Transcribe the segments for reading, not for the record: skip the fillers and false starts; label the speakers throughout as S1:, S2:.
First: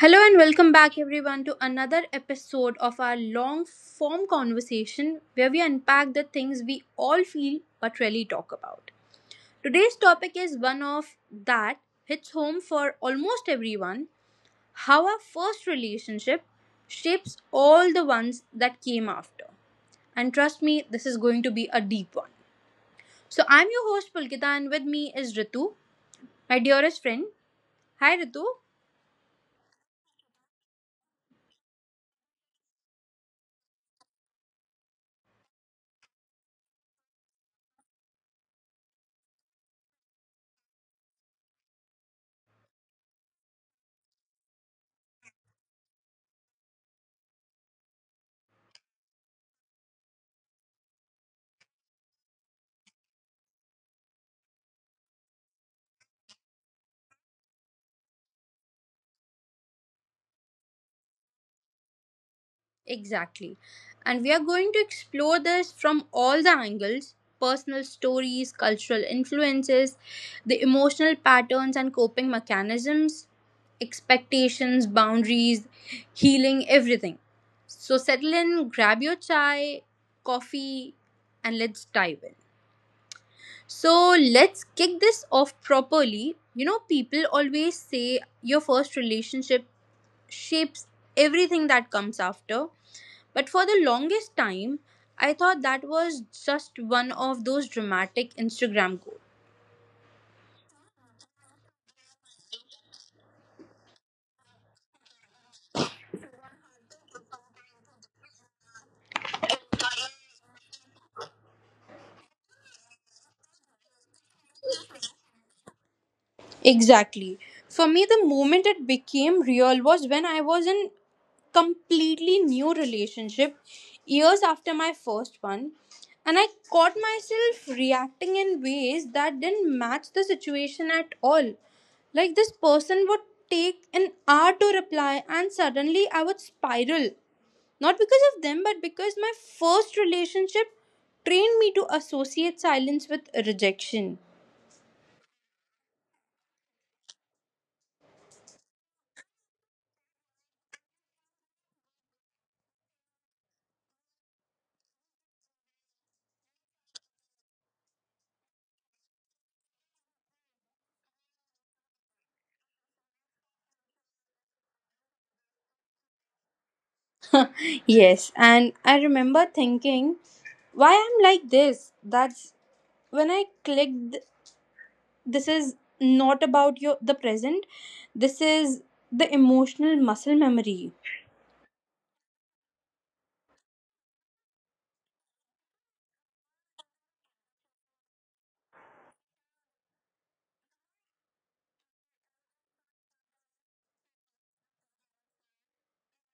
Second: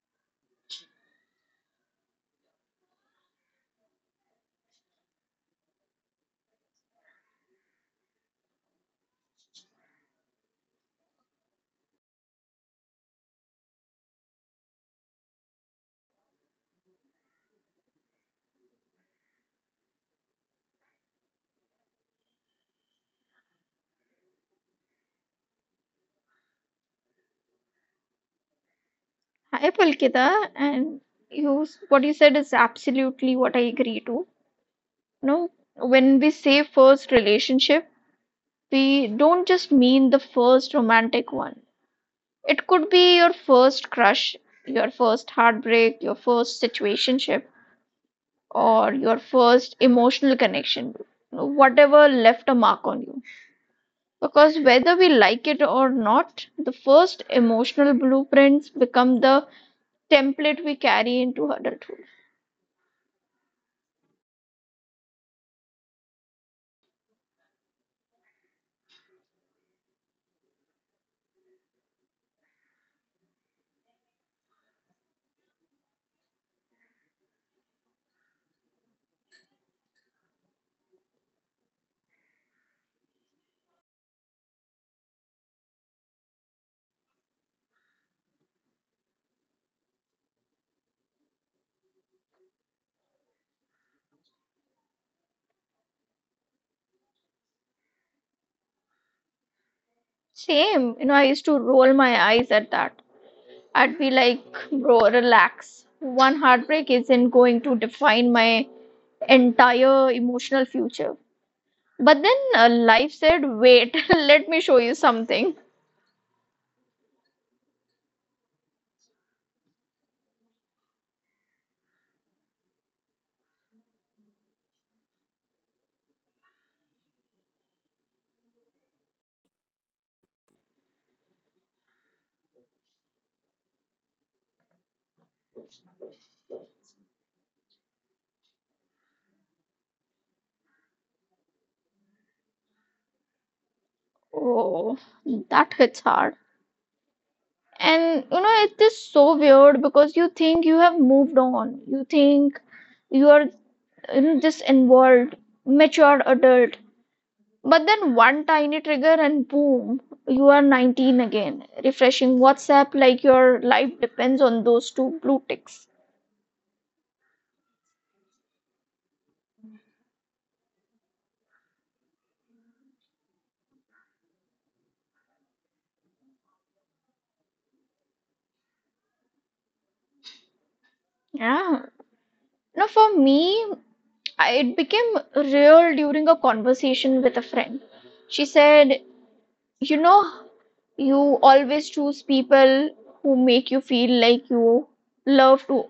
S1: Hello and welcome back, everyone, to another episode of our long form conversation where we unpack the things we all feel but rarely talk about. Today's topic is one of that hits home for almost everyone, how our first relationship shapes all the ones that came after. And trust me, this is going to be a deep one. So, I'm your host Pulkita, and with me is Ritu, my dearest friend. Hi, Ritu.
S2: Hi Pulkita, and you what you said is absolutely what I agree to. No, when we say first relationship, we don't just mean the first romantic one. It could be your first crush, your first heartbreak, your first situationship, or your first emotional connection. No, whatever left a mark on you. Because whether we like it or not, the first emotional blueprints become the template we carry into adulthood.
S1: Exactly. And we are going to explore this from all the angles, personal stories, cultural influences, the emotional patterns and coping mechanisms, expectations, boundaries, healing, everything. So settle in, grab your chai, coffee, and let's dive in. So let's kick this off properly. You know, people always say your first relationship shapes everything that comes after, but for the longest time, I thought that was just one of those dramatic Instagram goals.
S2: Same, you know, I used to roll my eyes at that. I'd be like, bro, relax. One heartbreak isn't going to define my entire emotional future. But then life said, wait, let me show you something.
S1: Exactly. For me, the moment it became real was when I was in completely new relationship years after my first one, and I caught myself reacting in ways that didn't match the situation at all. Like this person would take an hour to reply and suddenly I would spiral, not because of them but because my first relationship trained me to associate silence with rejection.
S2: Oh, that hits hard. And you know, it is so weird because you think you have moved on. You think you are, you know, this involved, mature adult. But then one tiny trigger and boom, you are 19 again, refreshing WhatsApp like your life depends on those two blue ticks.
S1: Yes, and I remember thinking why I'm like this. That's when I clicked, this is not about your the present. This is the emotional muscle memory.
S2: Yeah. Now, for me, it became real during a conversation with a friend. She said, you know, you always choose people who make you feel like you love to,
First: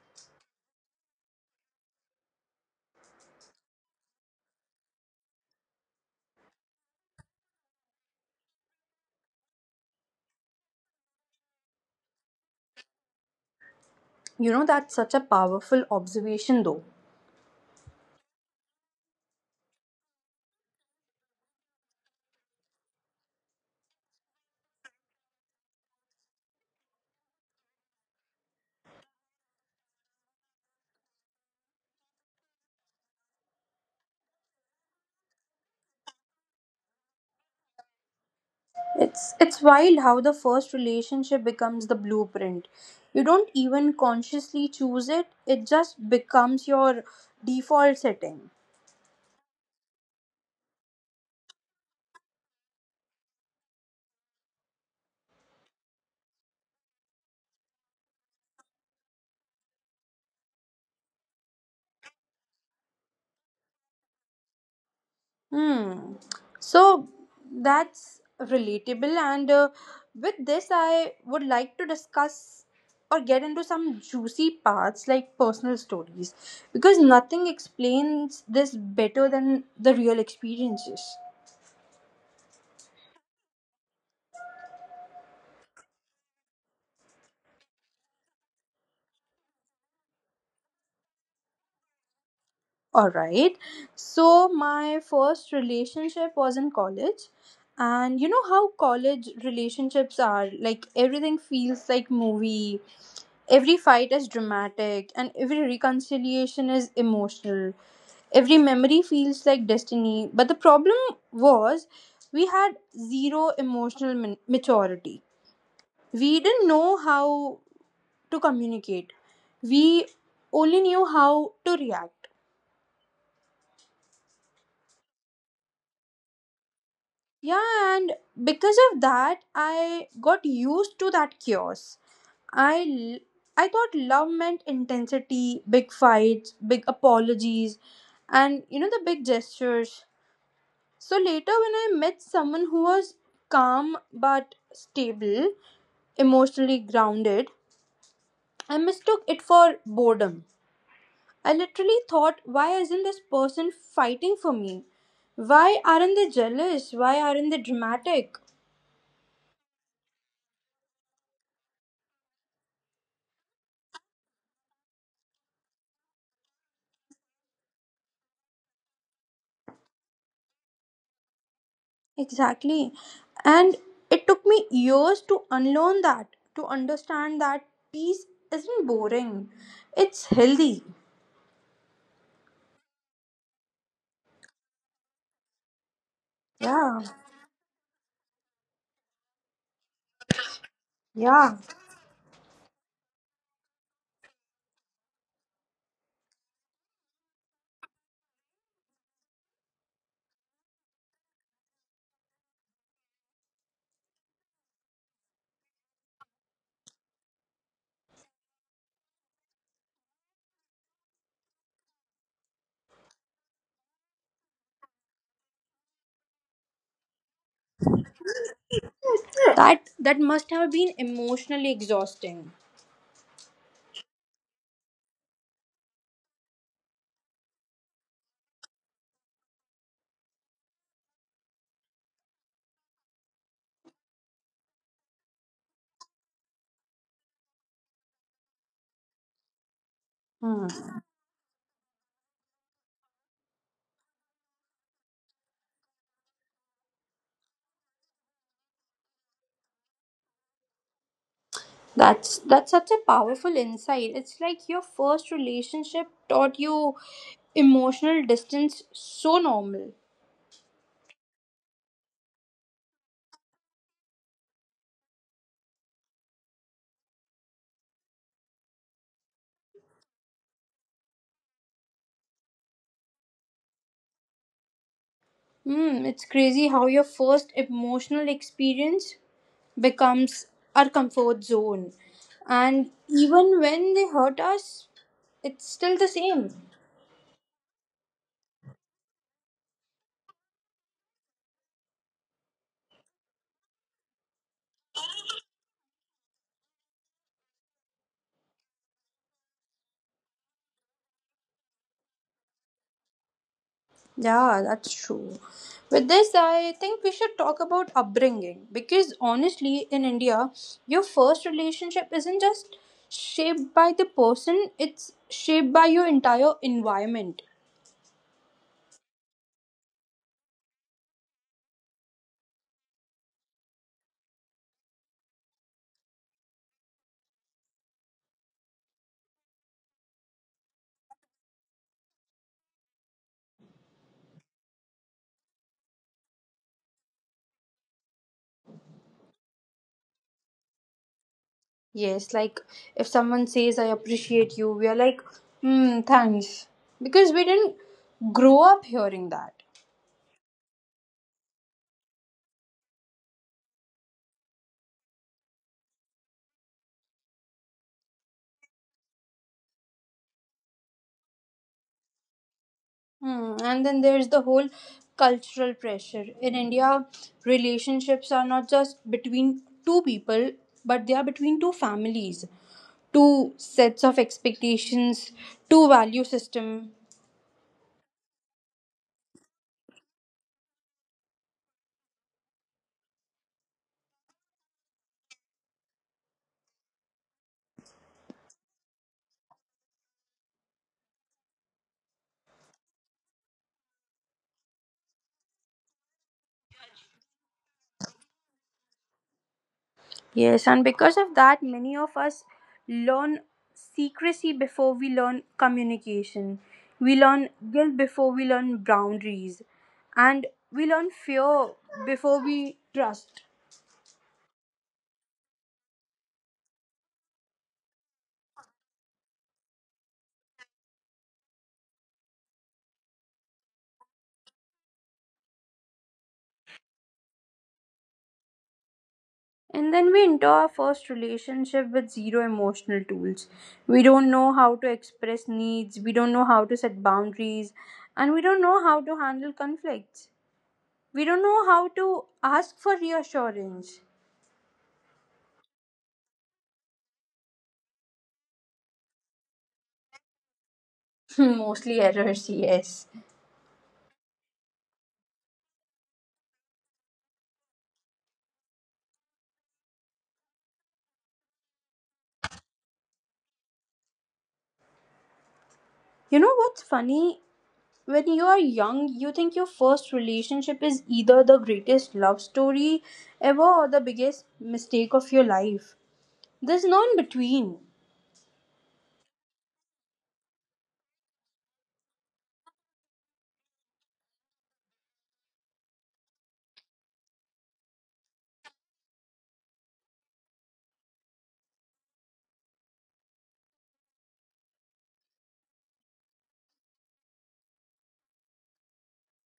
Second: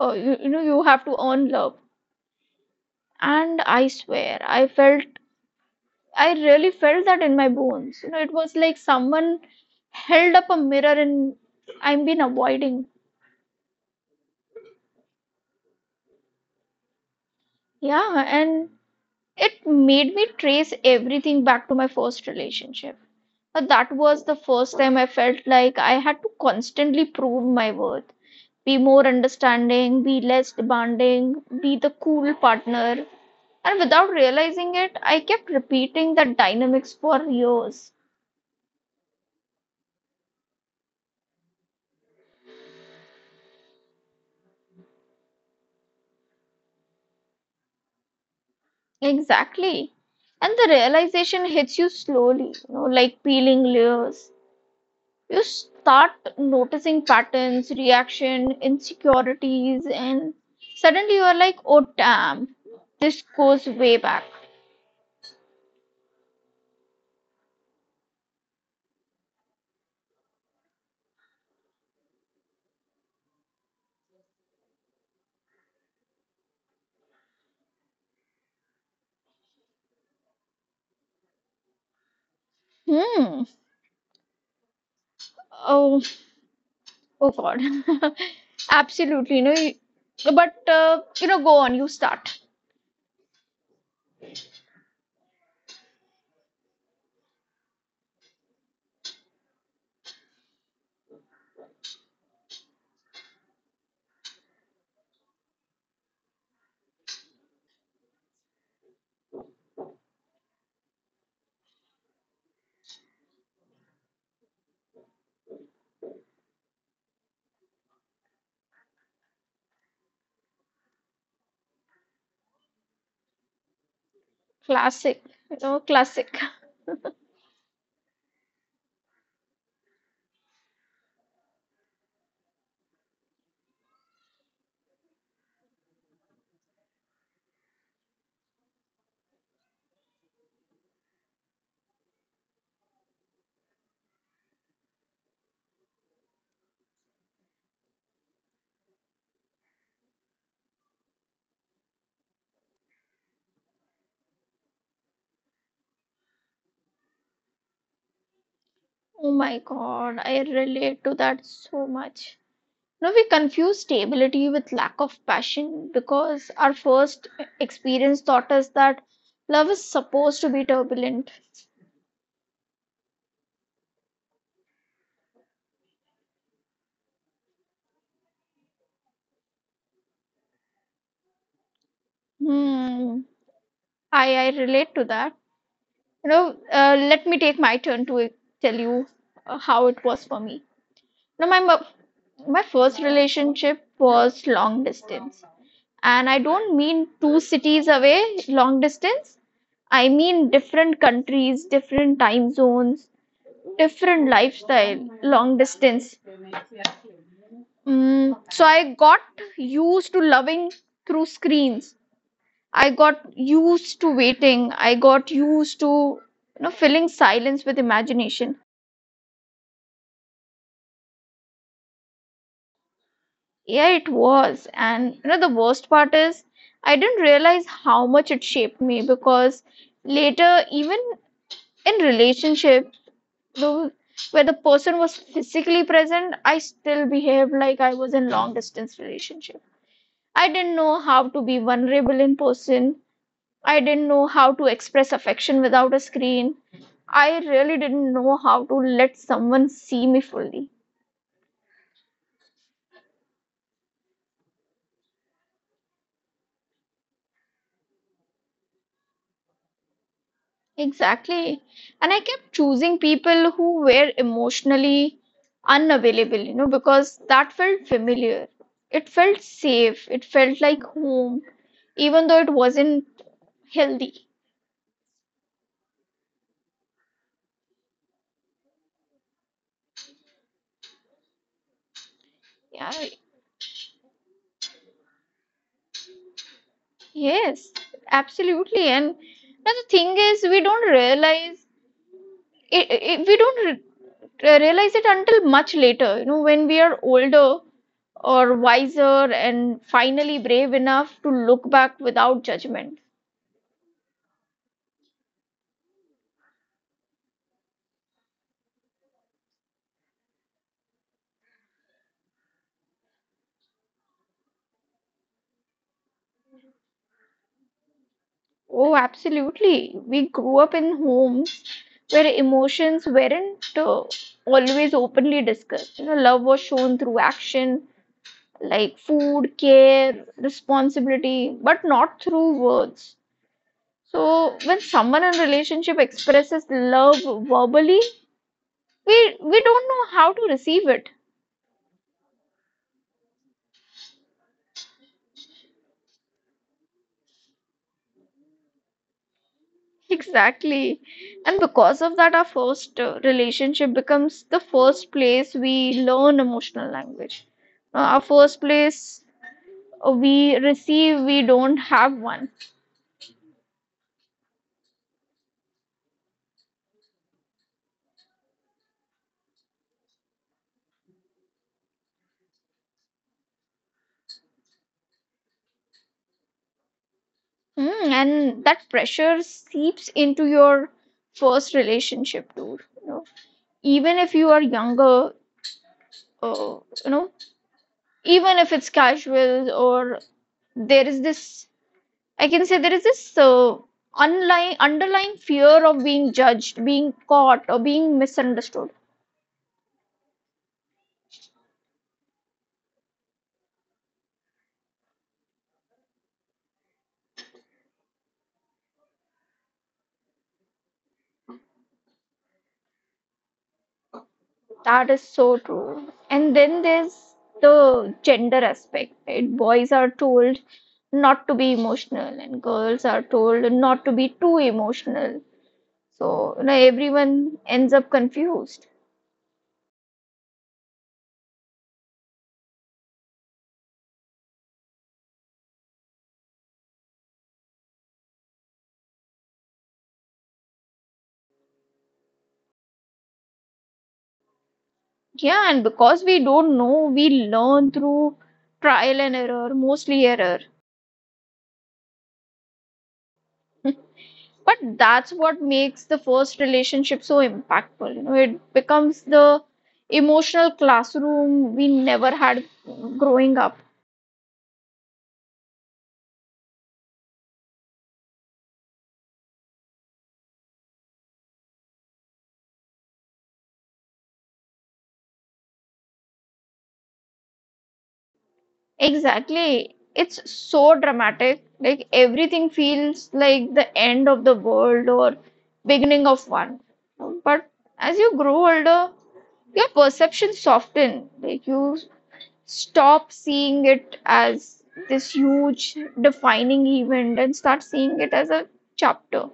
S2: you have to earn love. And I swear, I felt I really felt that in my bones. You know, it was like someone held up a mirror and I've been avoiding.
S1: You know, that's such a powerful observation though.
S2: Yeah, and it made me trace everything back to my first relationship. But that was the first time I felt like I had to constantly prove my worth. Be more understanding, be less demanding, be the cool partner. And without realizing it, I kept repeating that dynamics for years.
S1: It's wild how the first relationship becomes the blueprint. You don't even consciously choose it. It just becomes your default setting.
S2: Exactly. And the realization hits you slowly, you know, like peeling layers. You start noticing patterns, reaction, insecurities, and suddenly you are like, oh damn, this goes way back.
S1: Hmm. So that's relatable, and with this, I would like to discuss or get into some juicy parts like personal stories because nothing explains this better than the real experiences.
S2: Hmm. Oh, oh God. Absolutely, you know, you- but you know, go on, you start.
S1: All right. So my first relationship was in college. And you know how college relationships are? Like everything feels like movie. Every fight is dramatic and every reconciliation is emotional. Every memory feels like destiny. But the problem was, we had zero emotional maturity. We didn't know how to communicate. We only knew how to react.
S2: Classic, you know, classic.
S1: Yeah, and because of that, I got used to that chaos. I l- I thought love meant intensity, big fights, big apologies, and you know the big gestures. So later, when I met someone who was calm but stable, emotionally grounded, I mistook it for boredom. I literally thought, why isn't this person fighting for me? Why aren't they jealous? Why aren't they dramatic?
S2: Oh my God, I relate to that so much. No, we confuse stability with lack of passion because our first experience taught us that love is supposed to be turbulent.
S1: Exactly. And it took me years to unlearn that, to understand that peace isn't boring. It's healthy.
S2: Hmm, I relate to that. You know,
S1: Yeah.
S2: let me take my turn to tell you how it was for me. Now,
S1: Yeah.
S2: my first relationship was long distance, and I don't mean two cities away, long distance. I mean different countries, different time zones, different lifestyle, long distance. Mm, so I got used to loving through screens. I got used to waiting. I got used to, you know, filling silence with imagination.
S1: That that must have been emotionally exhausting.
S2: Yeah, it was. And you know the worst part is I didn't realize how much it shaped me because later, even in relationship, though where the person was physically present, I still behaved like I was in long distance relationship. I
S1: Hmm.
S2: didn't know how to be vulnerable in person. I didn't know how to express affection without a screen. I really didn't know how to let someone see me fully.
S1: That's such a powerful insight. It's like your first relationship taught you emotional distance so normal.
S2: Exactly. And I kept choosing people who were emotionally unavailable, you know, because that felt familiar. It felt safe. It felt like home, even though it wasn't healthy.
S1: Hmm, it's crazy how your first emotional experience becomes our comfort zone.
S2: Yeah,
S1: And even when they hurt us, it's still the same.
S2: yes, absolutely. And now the thing is, we don't realize it, it we don't re- realize it until much later, you know, when we are older or wiser and finally brave enough to look back without judgment.
S1: Yeah, that's true. With this, I think we should talk about upbringing because honestly, in India, your first relationship isn't just shaped by the person, it's shaped by your entire environment.
S2: Oh, absolutely, we grew up in homes where emotions weren't always openly discussed. You know, love was shown through action like food, care, responsibility, but not through words. So when someone in relationship expresses love verbally, we don't know how to receive it.
S1: Yes, like if someone says, I appreciate you, we are like, hmm, thanks. Because we didn't grow up hearing that.
S2: Exactly. And because of that, our first relationship becomes the first place we learn emotional language. Our first place we receive, we don't have one.
S1: Hmm. And then there's the whole cultural pressure. In India, relationships are not just between two people, but they are between two families, two sets of expectations, two value system.
S2: Hmm, and that pressure seeps into your first relationship too, you know, even if you are younger, uh, you know even if it's casual. Or there is this, I can say there is this, underlying fear of being judged, being caught, or being misunderstood.
S1: Yes, and because of that, many of us learn secrecy before we learn communication. We learn guilt before we learn boundaries, and we learn fear before we trust.
S2: That is so true. And then there's the gender aspect, right? Boys are told not to be emotional, and girls are told not to be too emotional. So, you know, everyone ends up confused.
S1: And then we enter our first relationship with zero emotional tools. We don't know how to express needs, we don't know how to set boundaries, and we don't know how to handle conflicts. We don't know how to ask for reassurance.
S2: Yeah, and because we don't know, we learn through trial and error, mostly error.
S1: Mostly errors, yes.
S2: But that's what makes the first relationship so impactful. You know, it becomes the emotional classroom we never had growing up.
S1: You know what's funny? When you are young, you think your first relationship is either the greatest love story ever or the biggest mistake of your life. There's no in between.
S2: Exactly, it's so dramatic. Like everything feels like the end of the world or beginning of one. But as you grow older, your perception soften. Like you stop seeing it as this huge defining event and start seeing it as a chapter.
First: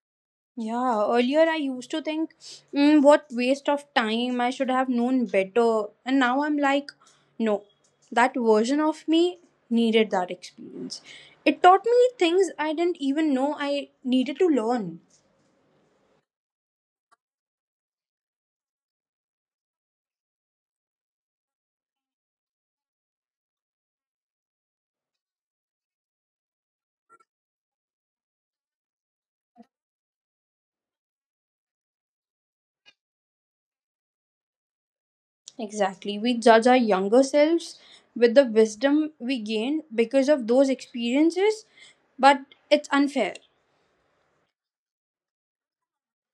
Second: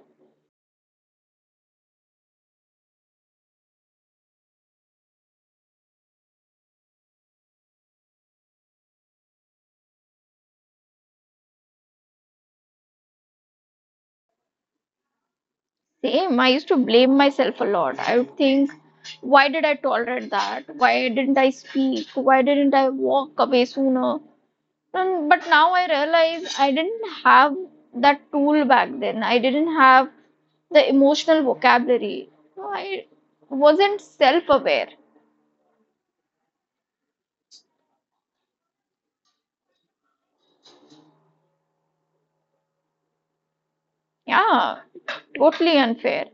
S1: Yeah, earlier I used to think, mm, what waste of time, I should have known better. And now I'm like, no, that version of me needed that experience. It taught me things I didn't even know I needed to learn.
S2: Same, I used to blame myself a lot. I would think, why did I tolerate that? Why didn't I speak? Why didn't I walk away sooner? And, but now I realize I didn't have that tool back then. I didn't have the emotional vocabulary. I wasn't self-aware.
S1: Exactly. We judge our younger selves with the wisdom we gain because of those experiences, but it's unfair.
S2: Yeah, totally unfair.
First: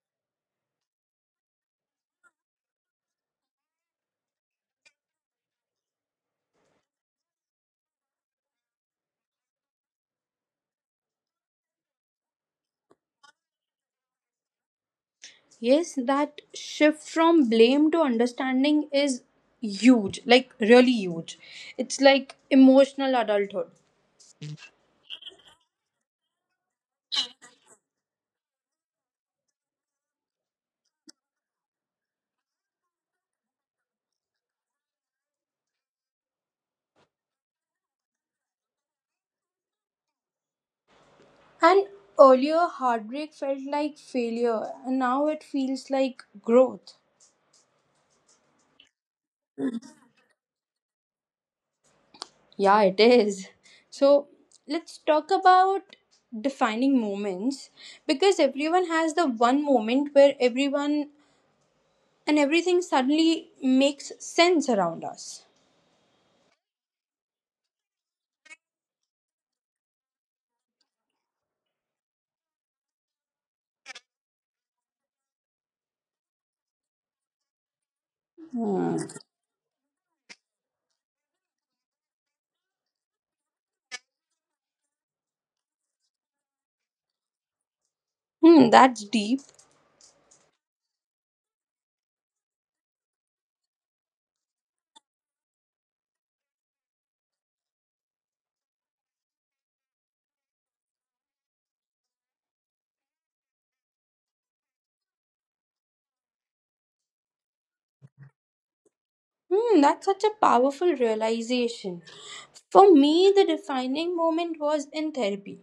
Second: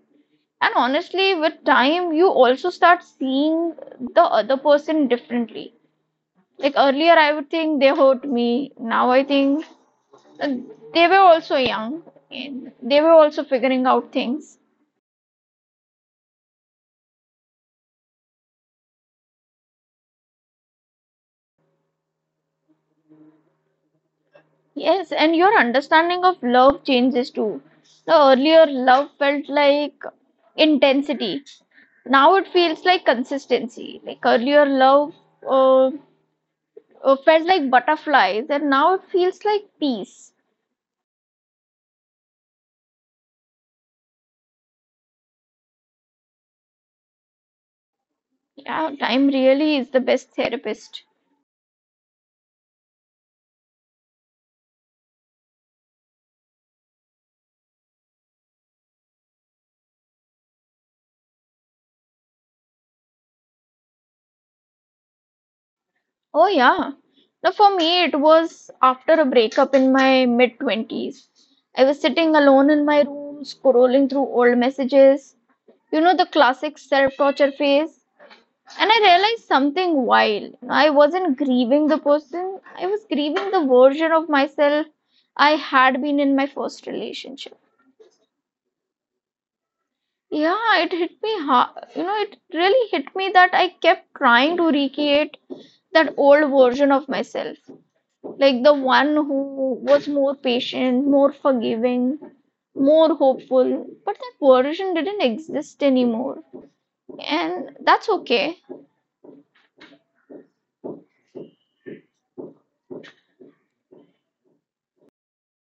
S2: And honestly, with time, you also start seeing the other person differently. Like earlier, I would think they hurt me. Now I think and they were also young and they were also figuring out things.
S1: Yes, that shift from blame to understanding is huge, like really huge. It's like emotional adulthood.
S2: Yes, and your understanding of love changes too. The earlier love felt like intensity. Now it feels like consistency. Like earlier love uh, felt like butterflies and now it feels like peace.
S1: And earlier, heartbreak felt like failure, and now it feels like growth.
S2: Yeah, time really is the best therapist.
S1: Yeah, it is. So, let's talk about defining moments because everyone has the one moment where everyone and everything suddenly makes sense around us.
S2: Oh, yeah. Now, for me, it was after a breakup in my mid 20s. I was sitting alone in my room, scrolling through old messages, you know, the classic self torture phase. And
S1: Hmm.
S2: I realized something wild. I wasn't grieving the person, I was grieving the version of myself I had been in my first relationship.
S1: Hmm, that's deep.
S2: Yeah, it hit me hard. You know, it really hit me that I kept trying to recreate that old version of myself, like the one who was more patient, more forgiving, more hopeful. But that version didn't exist anymore. And that's okay.
S1: Hmm, that's such a powerful realization. For me, the defining moment was in therapy.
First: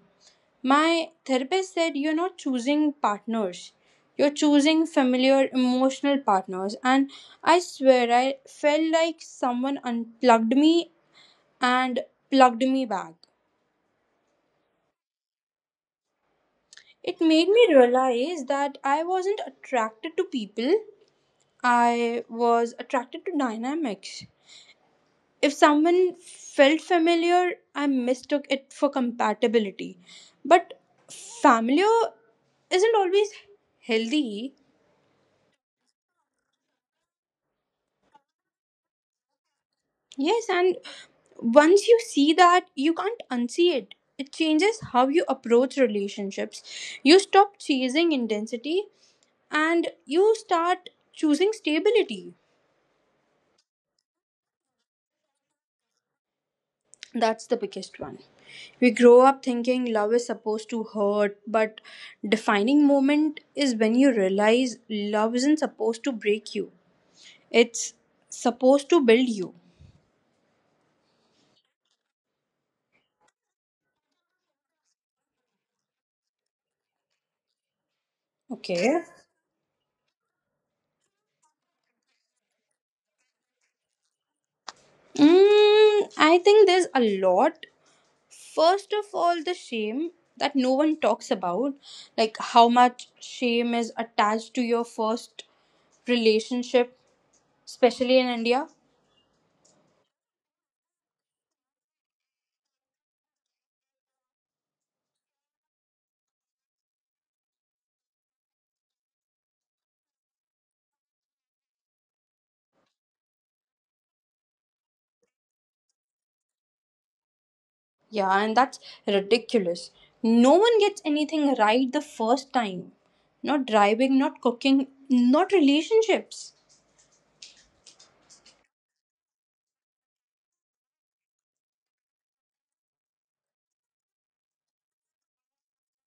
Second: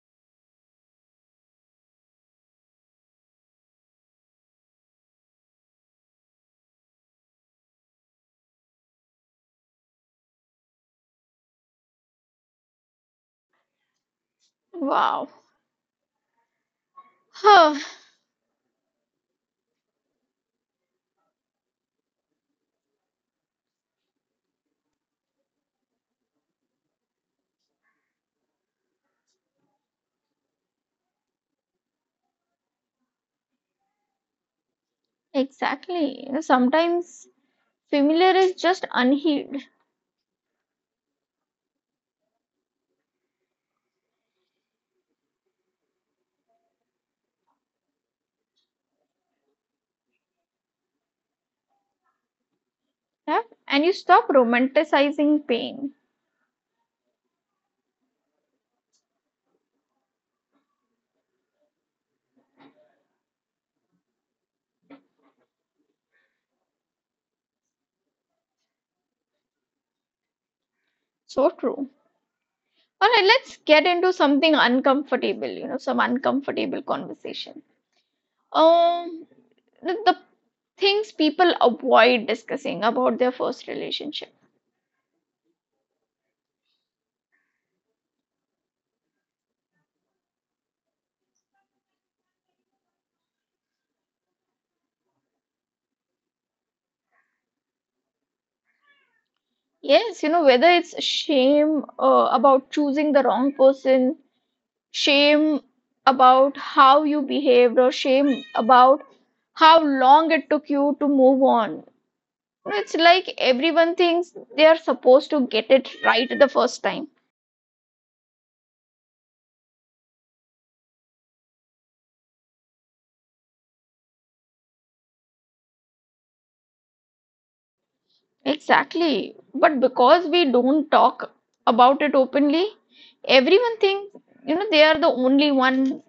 S1: My therapist said, "You're not choosing partners, you're choosing familiar emotional partners." And I swear, I felt like someone unplugged me and plugged me back.
S2: Wow.
S1: It made me
S2: Huh.
S1: realize that I wasn't attracted to people, I was attracted to dynamics. If someone felt familiar, I mistook it for compatibility. But familiar isn't always healthy.
S2: Exactly. You know, sometimes familiar is just unhealed.
S1: Yes, and once you see that, you can't unsee it. It changes how you approach relationships. You stop chasing intensity and you start choosing stability.
S2: Yeah? And you stop romanticizing pain.
S1: That's the biggest one. We grow up thinking love is supposed to hurt, but defining moment is when you realize love isn't supposed to break you. It's supposed to build you.
S2: So true. All right, let's get into something uncomfortable, you know, some uncomfortable conversation.
S1: Okay.
S2: Um, the things people avoid discussing about their first relationship.
S1: Mm, I think there's a lot. First of all, the shame that no one talks about, like how much shame is attached to your first relationship, especially in India.
S2: Yes, you know, whether it's shame about choosing the wrong person, shame about how you behaved, or shame about how long it took you to move on. It's like everyone thinks they are supposed to get it right the first time.
S1: Yeah, and that's ridiculous. No one gets anything right the first time. Not driving, not cooking, not relationships.
S2: Exactly. But because we don't talk about it openly, everyone thinks, you know, they are the only one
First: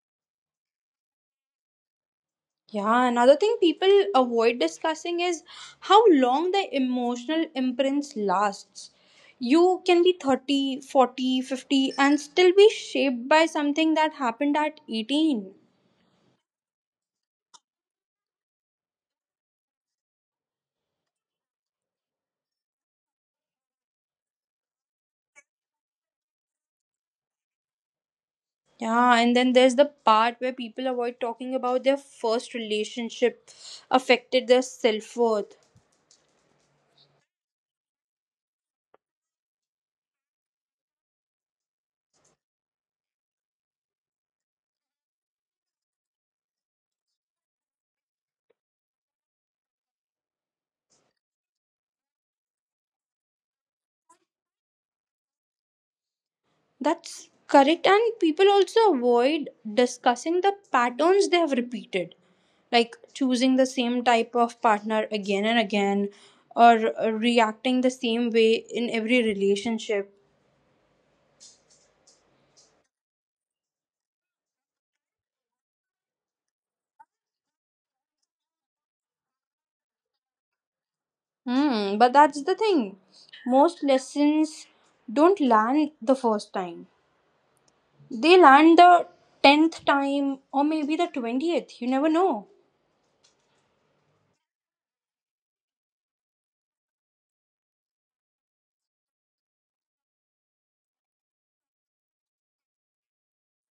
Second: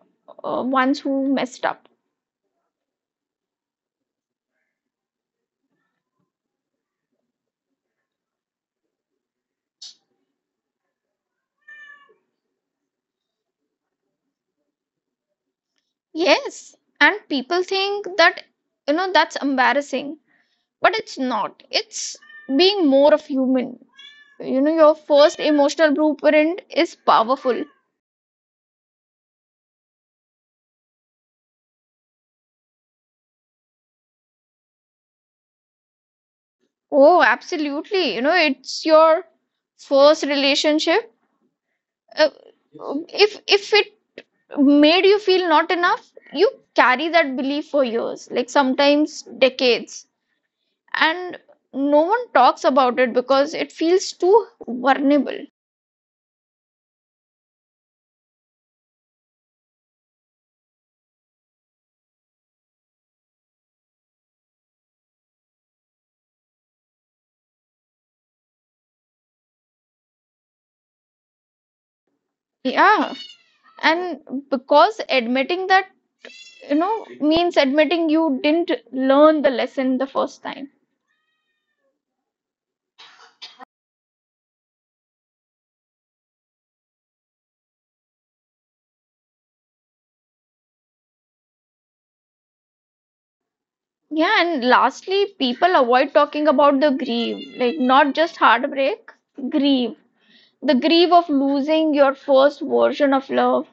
S2: uh, ones who messed up.
S1: Yeah, another thing people avoid discussing is how long the emotional imprints lasts. You can be 30, 40, 50, and still be shaped by something that happened at 18.
S2: Yes, and people think that, you know, that's embarrassing, but it's not. It's being more of human. You know, your first emotional blueprint is powerful.
S1: Yeah, and then there's the part where people avoid talking about their first relationship affected their self worth.
S2: Oh, absolutely. You know, it's your first relationship. Uh, if it made you feel not enough, you carry that belief for years, like sometimes decades. And no one talks about it because it feels too vulnerable.
S1: That's correct, and people also avoid discussing the patterns they have repeated, like choosing the same type of partner again and again, or reacting the same way in every relationship.
S2: Yeah. And because admitting that, you know, means admitting you didn't learn the lesson the first time.
S1: Hmm, but that's the thing. Most lessons don't land the first time. They land the tenth time or maybe the 20th. You never know.
S2: Yeah. And lastly, people avoid talking about the grief, like not just heartbreak, grief. The grief of losing your first version of love,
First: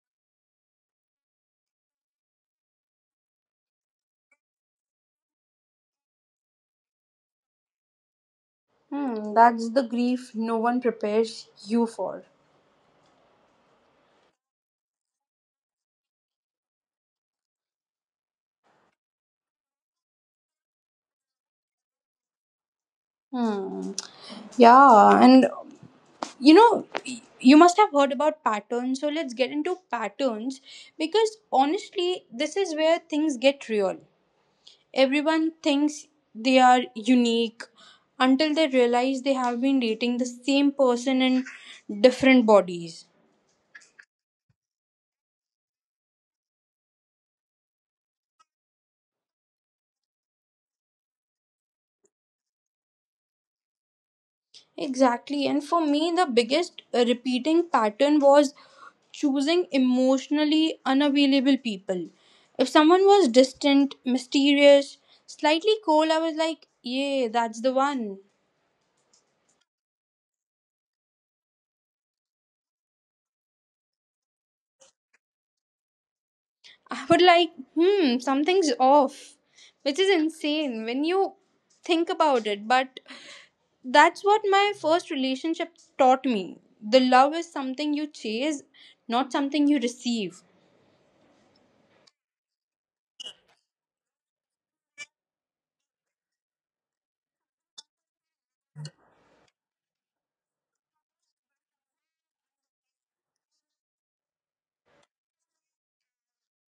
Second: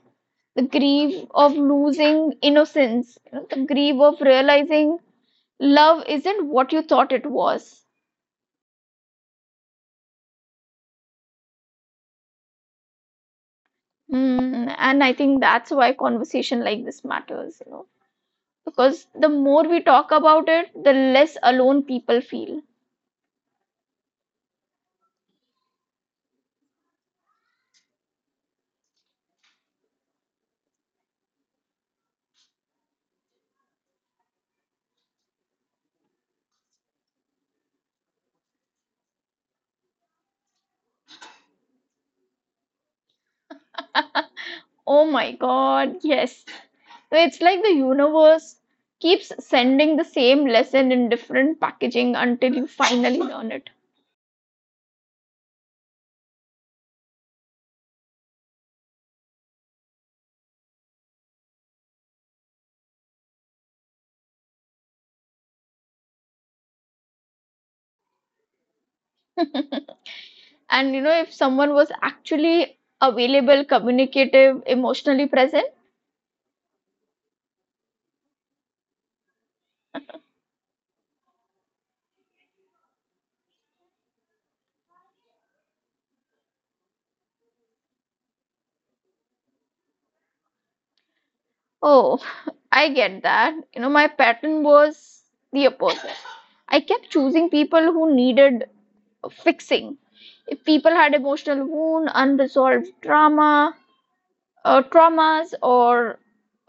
S2: the grief of losing innocence, you know, the grief of realizing love isn't what you thought it was.
S1: Hmm, that's the grief no one prepares you for.
S2: Hmm, and I think that's why conversation like this matters, you know, because the more we talk about it, the less alone people feel.
S1: Hmm. Yeah, and you know, you must have heard about patterns, so let's get into patterns because honestly, this is where things get real. Everyone thinks they are unique until they realize they have been dating the same person in different bodies.
S2: Oh my God, yes. So it's like the universe keeps sending the same lesson in different packaging until you finally learn it.
S1: Exactly. And for me, the biggest repeating pattern was choosing emotionally unavailable people. If someone was distant, mysterious, slightly cold, I was like, yeah, that's the one.
S2: And you know, if someone was actually available, communicative, emotionally present.
S1: I would like, hmm, something's off, which is insane when you think about it. But that's what my first relationship taught me. The love is something you chase, not something you receive.
S2: Oh, I get that. You know, my pattern was the opposite. I kept choosing people who needed fixing. If people had emotional wound, unresolved trauma, traumas, or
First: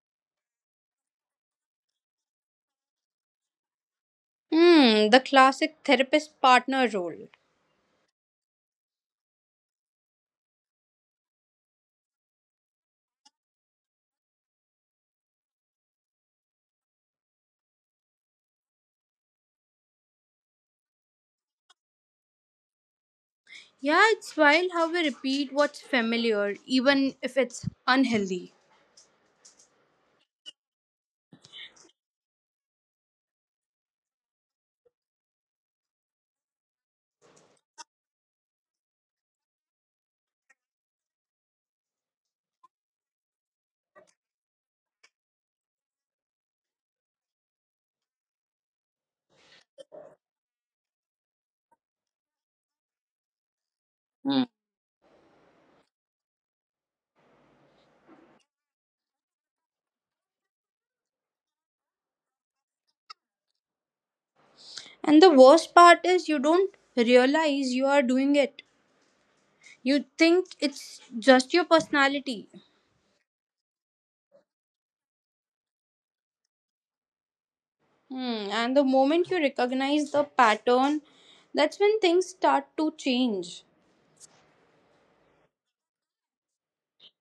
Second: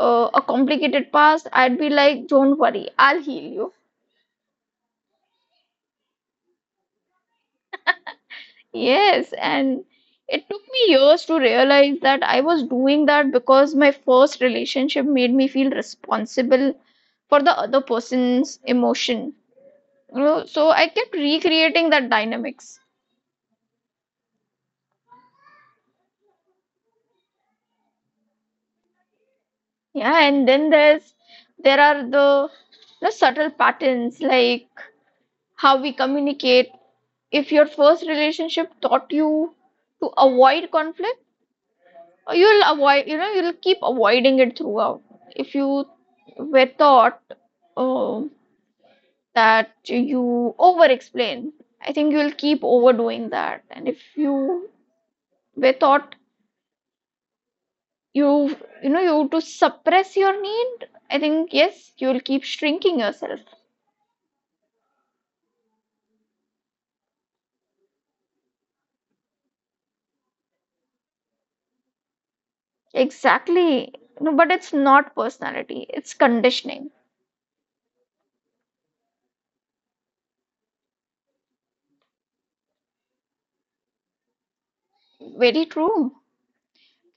S2: a complicated past, I'd be like, "Don't worry, I'll heal you."
S1: Hmm, the classic therapist partner role.
S2: Yes, and it took me years to realize that I was doing that because my first relationship made me feel responsible for the other person's emotion. So I kept recreating that dynamics.
S1: Yeah, it's wild how we repeat what's familiar, even if it's unhealthy.
S2: Yeah, and then there are the subtle patterns like how we communicate. If your first relationship taught you to avoid conflict, you'll keep avoiding it throughout. If you were taught uh, that you over explain, I think you'll keep overdoing that. And if
S1: Hmm.
S2: you were taught you you know you to suppress your need, I think, yes, you will keep shrinking yourself.
S1: And the worst part is you don't realize you are doing it. You think it's just your personality.
S2: Exactly. No, but it's not personality, it's conditioning.
S1: Hmm. And the moment you recognize the pattern, that's when things start to change.
S2: Very true.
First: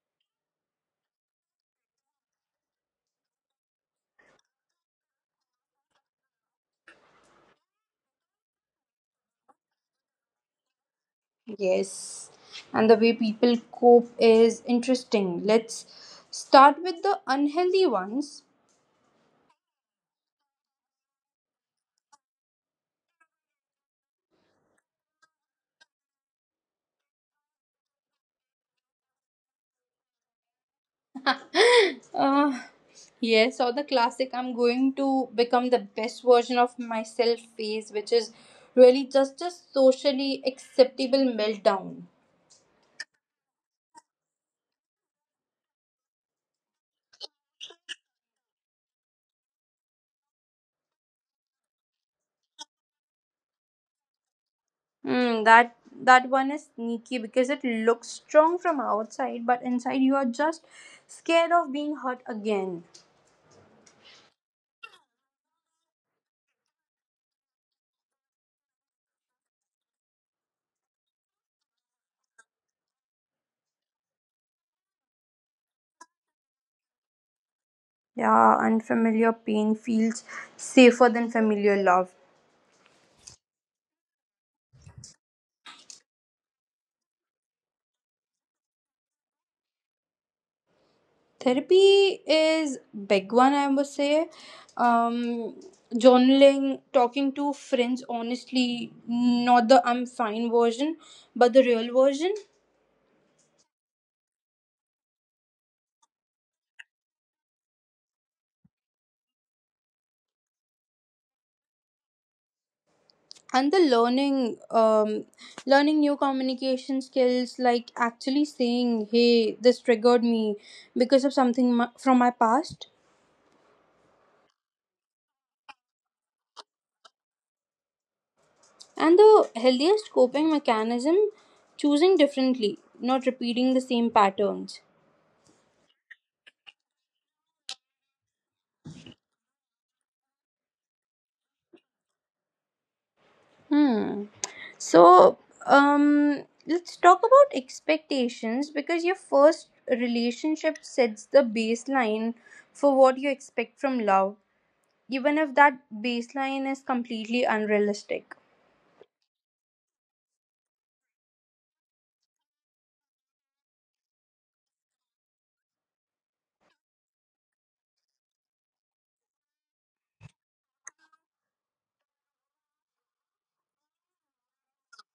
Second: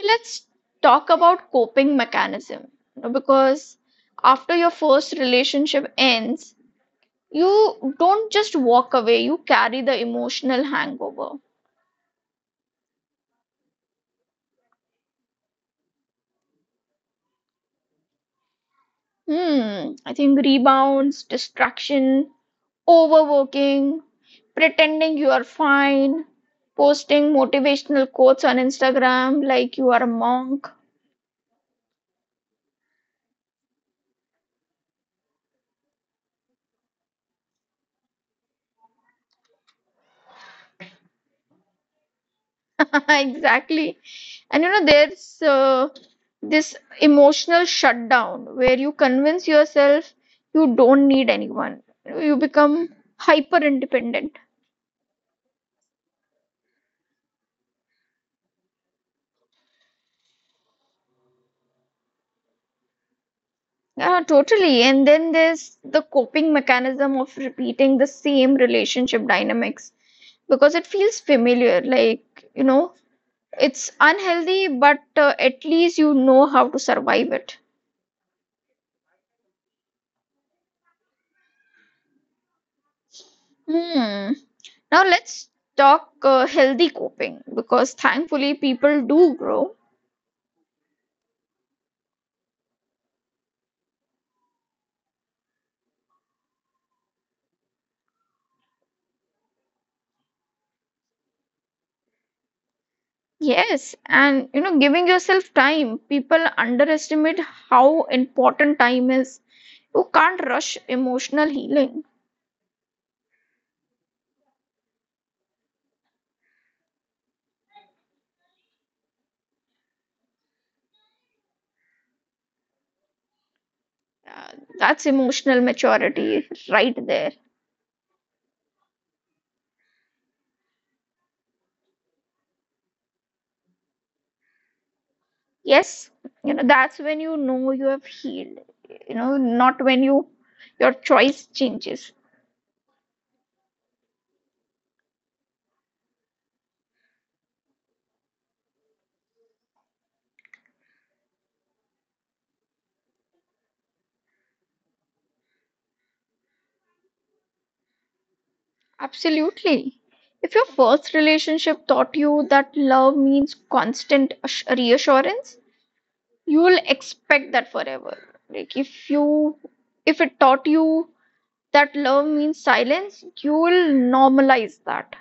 S2: Let's talk about coping mechanism, you know, because after your first relationship ends, you don't just walk away, you carry the emotional hangover.
S1: Yes. And the way people cope is interesting. Let's start with the unhealthy ones.
S2: Hmm, I think rebounds, distraction, overworking, pretending you are fine, posting motivational quotes on Instagram like you are a monk.
S1: uh, yes, or the classic I'm going to become the best version of myself phase, which is really just a socially acceptable meltdown.
S2: Exactly. And you know, there's this emotional shutdown where you convince yourself you don't need anyone. You become hyper independent.
S1: Mm, that that one is sneaky because it looks strong from outside, but inside you are just scared of being hurt again.
S2: Yeah, totally. And then there's the coping mechanism of repeating the same relationship dynamics because it feels familiar. Like, you know, it's unhealthy, but at least you know how to survive it.
S1: Yeah, unfamiliar pain feels safer than familiar love.
S2: Hmm. Now let's talk healthy coping because thankfully people do grow.
S1: Therapy is big one, I must say. Um, journaling, talking to friends, honestly, not the I'm fine version, but the real version.
S2: Yes, and you know, giving yourself time. People underestimate how important time is. You can't rush emotional healing.
S1: And the learning, learning new communication skills, like actually saying, "Hey, this triggered me because of something from my past."
S2: uh, that's emotional maturity right there.
S1: And the healthiest coping mechanism, choosing differently, not repeating the same patterns.
S2: Yes, you know that's when you know you have healed, you know, not when you, your choice changes.
S1: Hmm. So, let's talk about expectations because your first relationship sets the baseline for what you expect from love, even if that baseline is completely unrealistic.
S2: Absolutely. If your first relationship taught you that love means constant reassurance, you will expect that forever. Like if you, if it taught you that love means silence, you will normalize that.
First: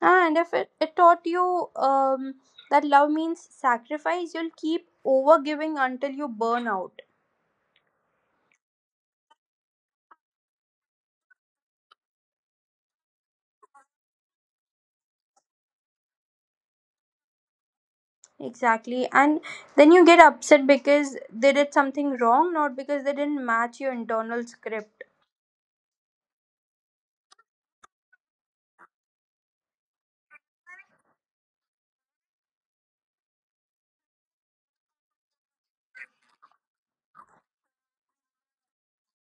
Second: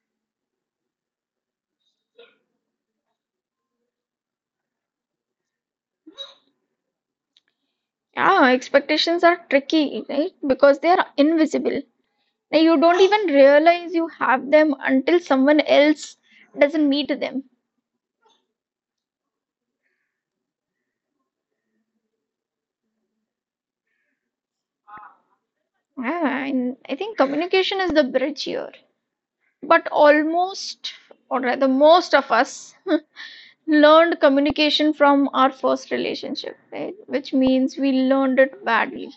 S1: Ah, and if it taught you that love means sacrifice, you'll keep over giving until you burn out.
S2: Yeah, expectations are tricky, right? Because they are invisible. Now, you don't even realize you have them until someone else doesn't meet them.
S1: Exactly. And then you get upset because they did something wrong, not because they didn't match your internal script.
S2: Ah, and I think communication is the bridge here. But almost, or rather, most of us learned communication from our first relationship, right? Which means we learned it badly.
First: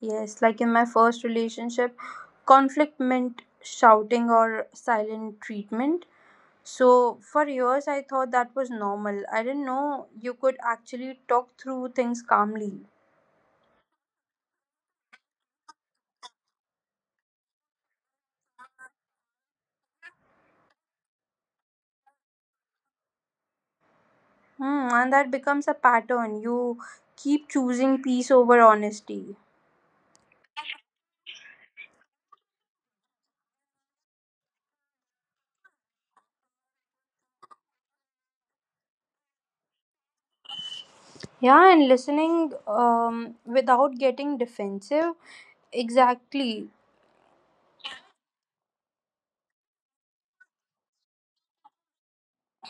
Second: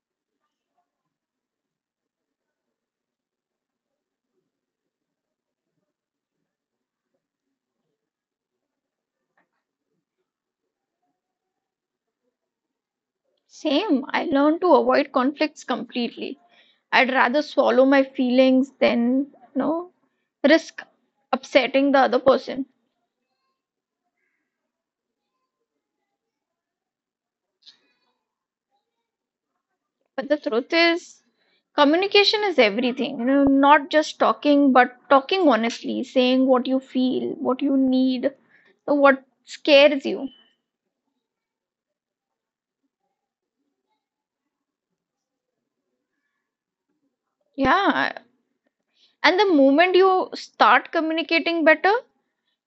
S1: Yes, like in my first relationship, conflict meant shouting or silent treatment. So, for years, I thought that was normal. I didn't know you could actually talk through things calmly.
S2: Same, I learned to avoid conflicts completely. I'd rather swallow my feelings than, you know, risk upsetting the other person.
S1: Hmm, and that becomes a pattern. You keep choosing peace over honesty.
S2: But the truth is, communication is everything. You know, not just talking, but talking honestly, saying what you feel, what you need, so what scares you.
S1: Yeah, and listening without getting defensive. Exactly.
S2: Yeah. And the moment you start communicating better,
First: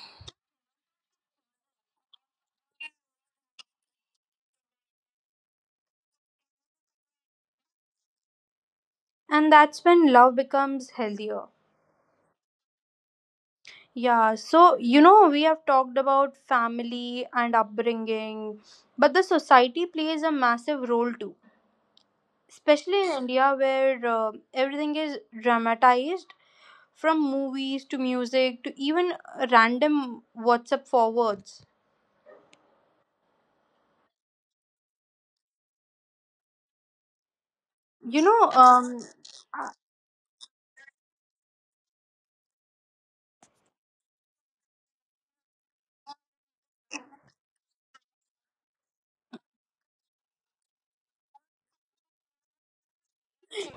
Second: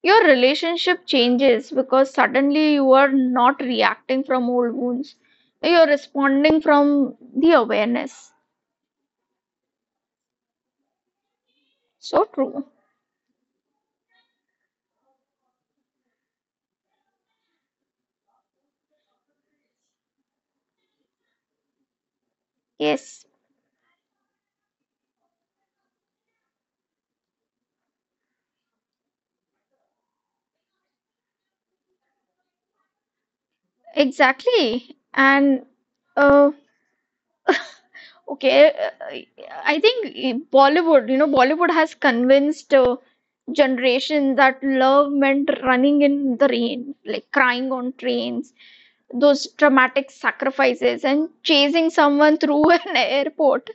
S2: your relationship changes because suddenly you are not reacting from old wounds. You're responding from the awareness.
S1: And that's when love becomes healthier.
S2: So true.
S1: Yeah, so you know, we have talked about family and upbringing, but the society plays a massive role too, especially in
S2: Yes,
S1: India where everything is dramatized from movies to music to even random WhatsApp forwards.
S2: exactly. And uh,
S1: You know,
S2: Okay, I think Bollywood, you know, Bollywood has convinced generation that love meant running in the rain, like crying on trains, those dramatic sacrifices, and chasing someone through an airport.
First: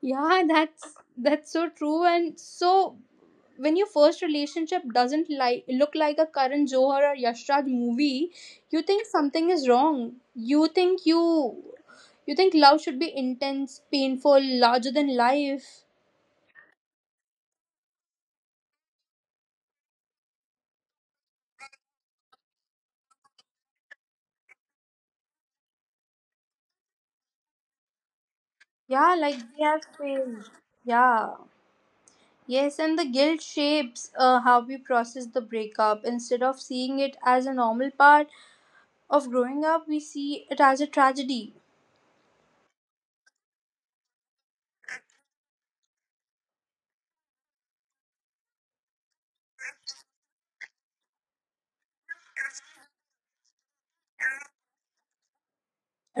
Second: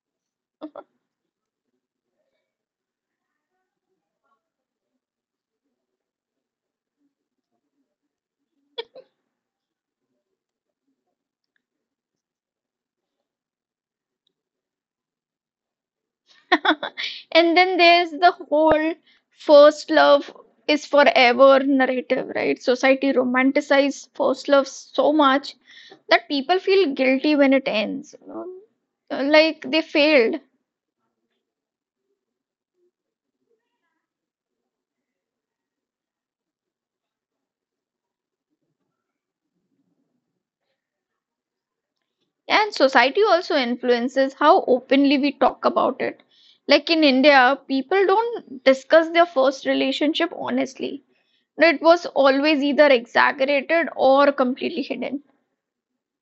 S1: yeah, that's so true. And so when your first relationship doesn't like look like a Karan Johar or Yash Raj movie, you think something is wrong. You you think love should be intense, painful, larger than life.
S2: And then there's the whole first love is forever narrative, right? Society romanticizes first love so much that people feel guilty when it ends, you
S1: Yeah,
S2: know,
S1: like they
S2: like they
S1: have
S2: failed.
S1: failed. Yeah. Yes, and the guilt shapes how we process the breakup. Instead of seeing it as a normal part of growing up, we see it as a tragedy.
S2: And society also influences how openly we talk about it. Like in India, people don't discuss their first relationship honestly. It was always either exaggerated or completely hidden.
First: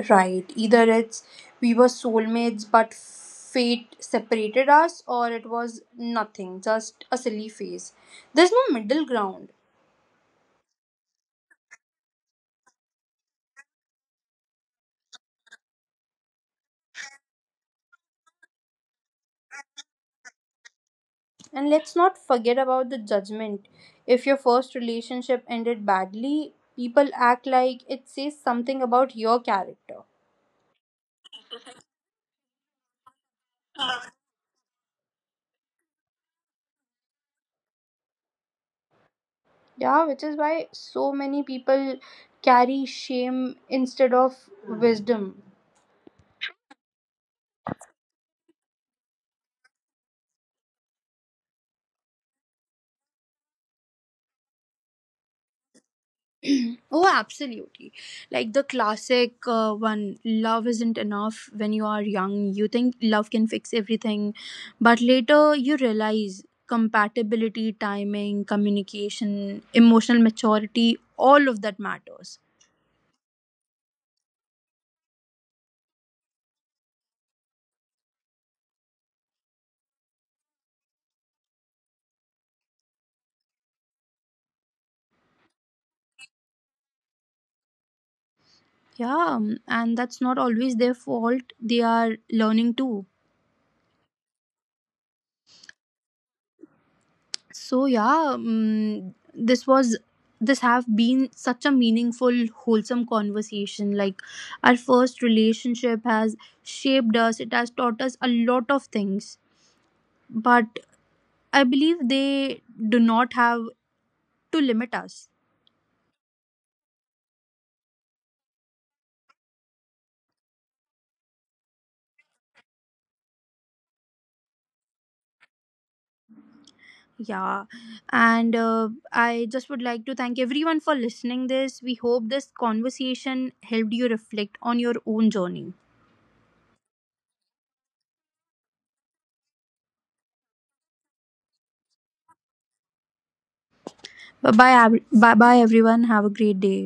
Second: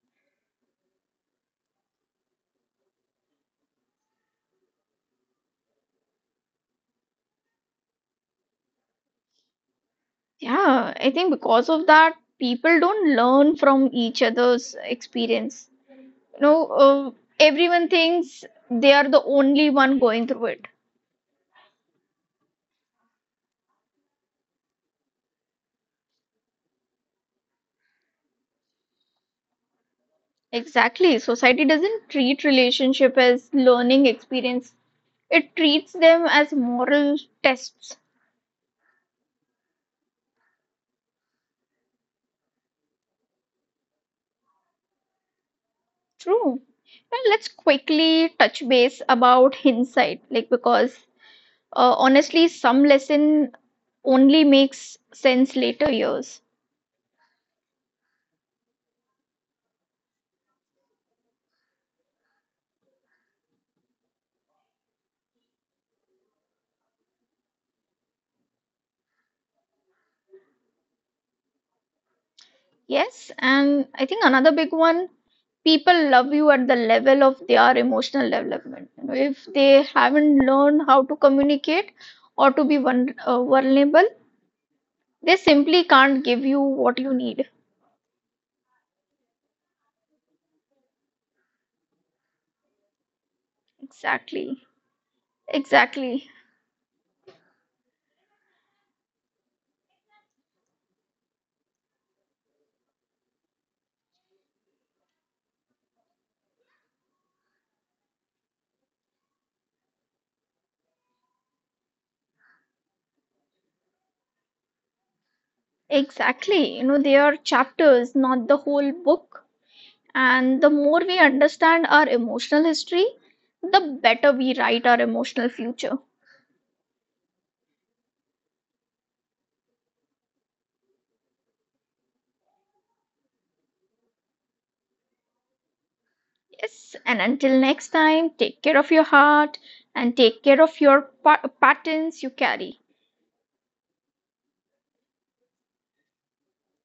S1: Right. Either it's we were soulmates but fate separated us, or it was nothing, just a silly phase. There's no middle ground.
S2: Yeah, I think because of that, people don't learn from each other's experience. You know, everyone thinks they are the only one going through it.
S1: And let's not forget about the judgment. If your first relationship ended badly, people act like it says something about your character.
S2: Exactly. Society doesn't treat relationship as learning experience. It treats them as moral tests.
S1: Yeah, which is why so many people carry shame instead of wisdom.
S2: True. Well, let's quickly touch base about hindsight, like because honestly, some lesson only makes sense later years.
S1: Oh, absolutely. Like the classic one love isn't enough when you are young. You think love can fix everything, but later you realize compatibility, timing, communication, emotional maturity, all of that matters.
S2: Yes, and I think another big one, people love you at the level of their emotional development. You know, if they haven't learned how to communicate or to be vulnerable, they simply can't give you what you need.
S1: Yeah, and that's not always their fault. They are learning too.
S2: Exactly. Exactly.
S1: So yeah, this was this have been such a meaningful wholesome conversation. Like our first relationship has shaped us, it has taught us a lot of things, but I believe they do not have to limit us.
S2: Exactly. You know, they are chapters, not the whole book. And the more we understand our emotional history, the better we write our emotional future.
S1: Yeah, and I just would like to thank everyone for listening this. We hope this conversation helped you reflect on your own journey.
S2: Yes. And until next time, take care of your heart and take care of your patterns you carry.
S1: Bye bye. Bye bye, everyone, have a great day.